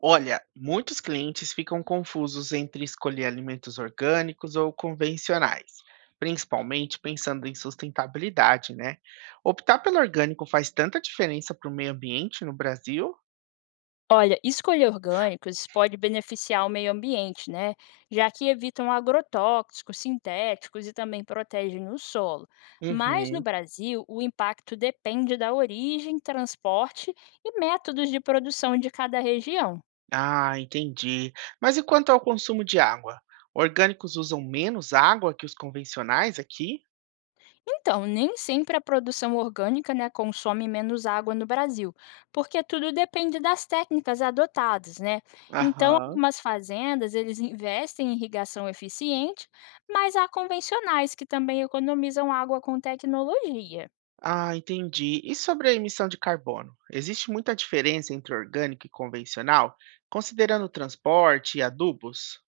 Olha, muitos clientes ficam confusos entre escolher alimentos orgânicos ou convencionais, principalmente pensando em sustentabilidade, né? Optar pelo orgânico faz tanta diferença para o meio ambiente no Brasil? Olha, escolher orgânicos pode beneficiar o meio ambiente, né? Já que evitam agrotóxicos, sintéticos e também protegem o solo. Mas no Uhum. Brasil, o impacto depende da origem, transporte e métodos de produção de cada região. Ah, entendi. Mas e quanto ao consumo de água? Orgânicos usam menos água que os convencionais aqui? Então, nem sempre a produção orgânica né, consome menos água no Brasil, porque tudo depende das técnicas adotadas, né? Então, Aham. algumas fazendas eles investem em irrigação eficiente, mas há convencionais que também economizam água com tecnologia. Ah, entendi. E sobre a emissão de carbono? Existe muita diferença entre orgânico e convencional, considerando o transporte e adubos?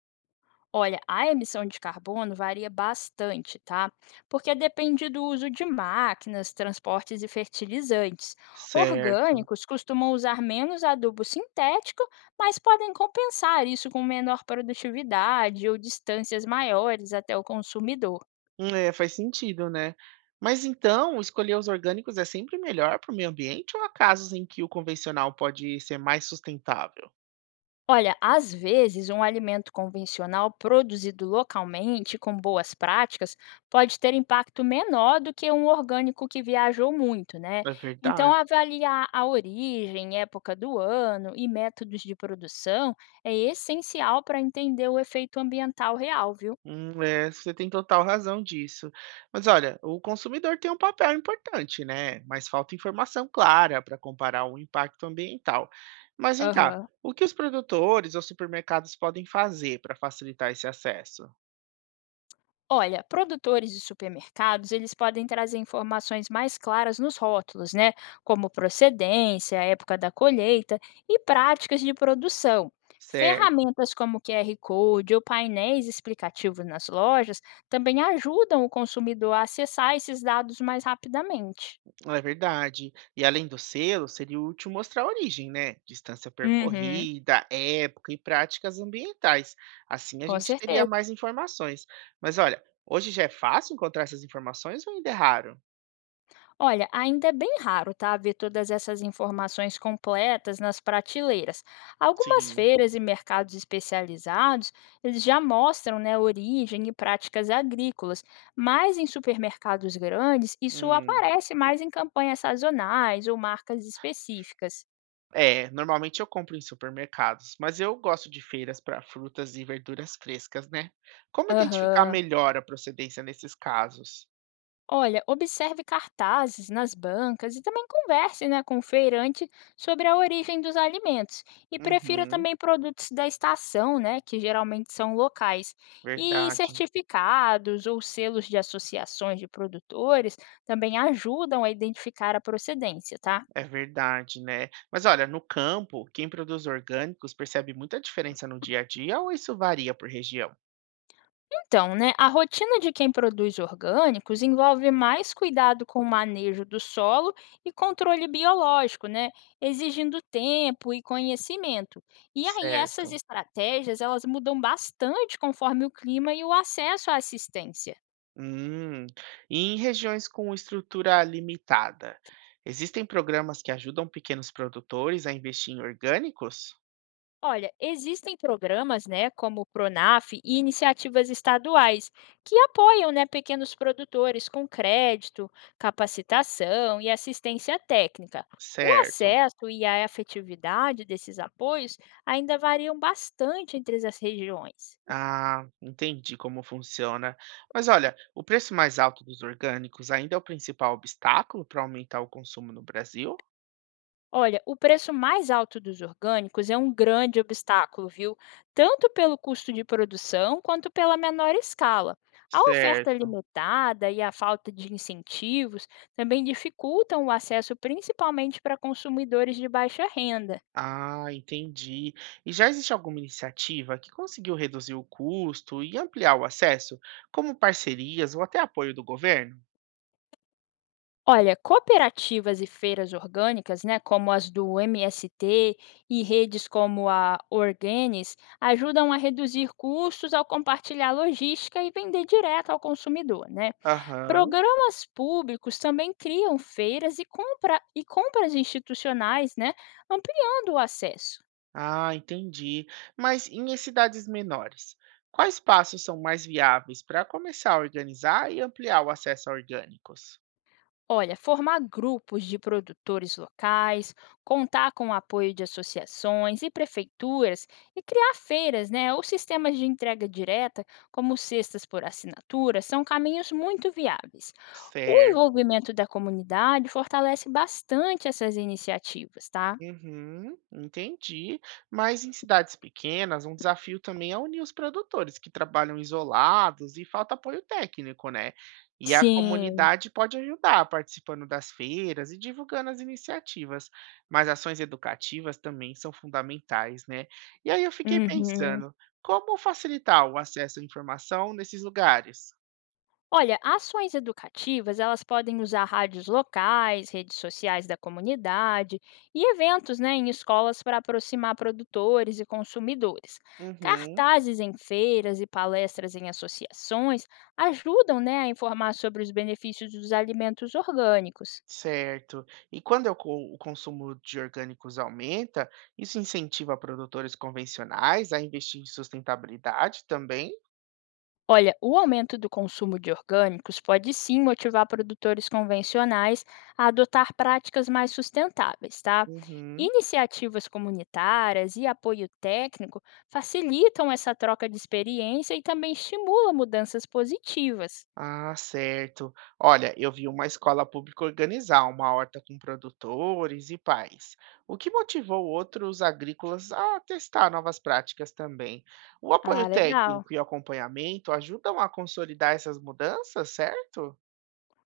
Olha, a emissão de carbono varia bastante, tá? Porque depende do uso de máquinas, transportes e fertilizantes. Certo. Orgânicos costumam usar menos adubo sintético, mas podem compensar isso com menor produtividade ou distâncias maiores até o consumidor. É, faz sentido, né? Mas então, escolher os orgânicos é sempre melhor para o meio ambiente ou há casos em que o convencional pode ser mais sustentável? Olha, às vezes um alimento convencional produzido localmente com boas práticas pode ter impacto menor do que um orgânico que viajou muito, né? É Então, verdade. avaliar a origem, época do ano e métodos de produção é essencial para entender o efeito ambiental real, viu? É, você tem total razão disso. Mas olha, o consumidor tem um papel importante, né? Mas falta informação clara para comparar o impacto ambiental. Mas vem cá, Aham. o que os produtores ou supermercados podem fazer para facilitar esse acesso? Olha, produtores e supermercados, eles podem trazer informações mais claras nos rótulos, né? Como procedência, época da colheita e práticas de produção. Certo, Ferramentas como QR Code ou painéis explicativos nas lojas também ajudam o consumidor a acessar esses dados mais rapidamente. é verdade. E além do selo, seria útil mostrar a origem, né? Distância Uhum, percorrida, época e práticas ambientais. Assim a com gente teria certeza. mais informações. Mas olha, hoje já é fácil encontrar essas informações ou ainda é raro? Olha, ainda é bem raro, tá, ver todas essas informações completas nas prateleiras. Algumas Sim. feiras e mercados especializados, eles já mostram, né, origem e práticas agrícolas, mas em supermercados grandes, isso Hum. aparece mais em campanhas sazonais ou marcas específicas. É, normalmente eu compro em supermercados, mas eu gosto de feiras para frutas e verduras frescas, né? Como identificar Aham. melhor a procedência nesses casos? Olha, observe cartazes nas bancas e também converse, né, com o feirante sobre a origem dos alimentos. E prefira Uhum, também produtos da estação, né, que geralmente são locais. E verdade. certificados ou selos de associações de produtores também ajudam a identificar a procedência, tá? É verdade, né? Mas olha, no campo, quem produz orgânicos percebe muita diferença no dia a dia ou isso varia por região? Então, né, a rotina de quem produz orgânicos envolve mais cuidado com o manejo do solo e controle biológico, né, exigindo tempo e conhecimento. E aí essas Certo. estratégias, elas mudam bastante conforme o clima e o acesso à assistência. Hum. E em regiões com estrutura limitada, existem programas que ajudam pequenos produtores a investir em orgânicos? Olha, existem programas, né, como o Pronaf e iniciativas estaduais que apoiam, né, pequenos produtores com crédito, capacitação e assistência técnica. O Certo. acesso e a efetividade desses apoios ainda variam bastante entre as regiões. Ah, entendi como funciona. Mas olha, o preço mais alto dos orgânicos ainda é o principal obstáculo para aumentar o consumo no Brasil? Olha, o preço mais alto dos orgânicos é um grande obstáculo, viu? Tanto pelo custo de produção quanto pela menor escala. A oferta Certo. limitada e a falta de incentivos também dificultam o acesso, principalmente para consumidores de baixa renda. Ah, entendi. E já existe alguma iniciativa que conseguiu reduzir o custo e ampliar o acesso, como parcerias ou até apoio do governo? Olha, cooperativas e feiras orgânicas, né, como as do MST e redes como a Organis, ajudam a reduzir custos ao compartilhar logística e vender direto ao consumidor, né? Aham. Programas públicos também criam feiras e compras institucionais, né, ampliando o acesso. Ah, entendi. Mas em cidades menores, quais passos são mais viáveis para começar a organizar e ampliar o acesso a orgânicos? Olha, formar grupos de produtores locais, contar com o apoio de associações e prefeituras e criar feiras, né, ou sistemas de entrega direta, como cestas por assinatura, são caminhos muito viáveis. O Certo. envolvimento da comunidade fortalece bastante essas iniciativas, tá? Uhum, entendi. Mas em cidades pequenas, um desafio também é unir os produtores que trabalham isolados e falta apoio técnico, né? E a Sim. comunidade pode ajudar participando das feiras e divulgando as iniciativas, mas ações educativas também são fundamentais, né? E aí eu fiquei Uhum. pensando, como facilitar o acesso à informação nesses lugares? Olha, ações educativas, elas podem usar rádios locais, redes sociais da comunidade e eventos, né, em escolas para aproximar produtores e consumidores. Uhum. Cartazes em feiras e palestras em associações ajudam, né, a informar sobre os benefícios dos alimentos orgânicos. Certo. E quando o consumo de orgânicos aumenta, isso incentiva produtores convencionais a investir em sustentabilidade também? Olha, o aumento do consumo de orgânicos pode sim motivar produtores convencionais a adotar práticas mais sustentáveis, tá? Uhum. Iniciativas comunitárias e apoio técnico facilitam essa troca de experiência e também estimulam mudanças positivas. Ah, certo. Olha, eu vi uma escola pública organizar uma horta com produtores e pais, o que motivou outros agrícolas a testar novas práticas também. O apoio Ah, legal. técnico e o acompanhamento ajudam a consolidar essas mudanças, certo?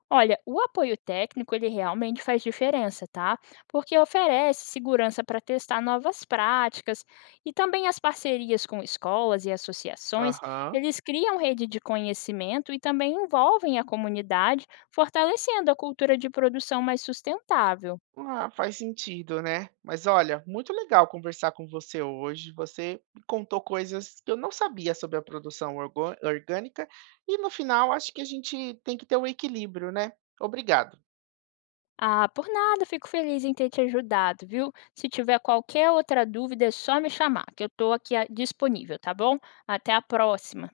Olha, o apoio técnico ele realmente faz diferença, tá? Porque oferece segurança para testar novas práticas e também as parcerias com escolas e associações, Aham. eles criam rede de conhecimento e também envolvem a comunidade, fortalecendo a cultura de produção mais sustentável. Ah, faz sentido, né? Mas olha, muito legal conversar com você hoje. Você me contou coisas que eu não sabia sobre a produção orgânica, e no final acho que a gente tem que ter um equilíbrio, né? Obrigado. Ah, por nada, fico feliz em ter te ajudado, viu? Se tiver qualquer outra dúvida, é só me chamar, que eu estou aqui disponível, tá bom? Até a próxima.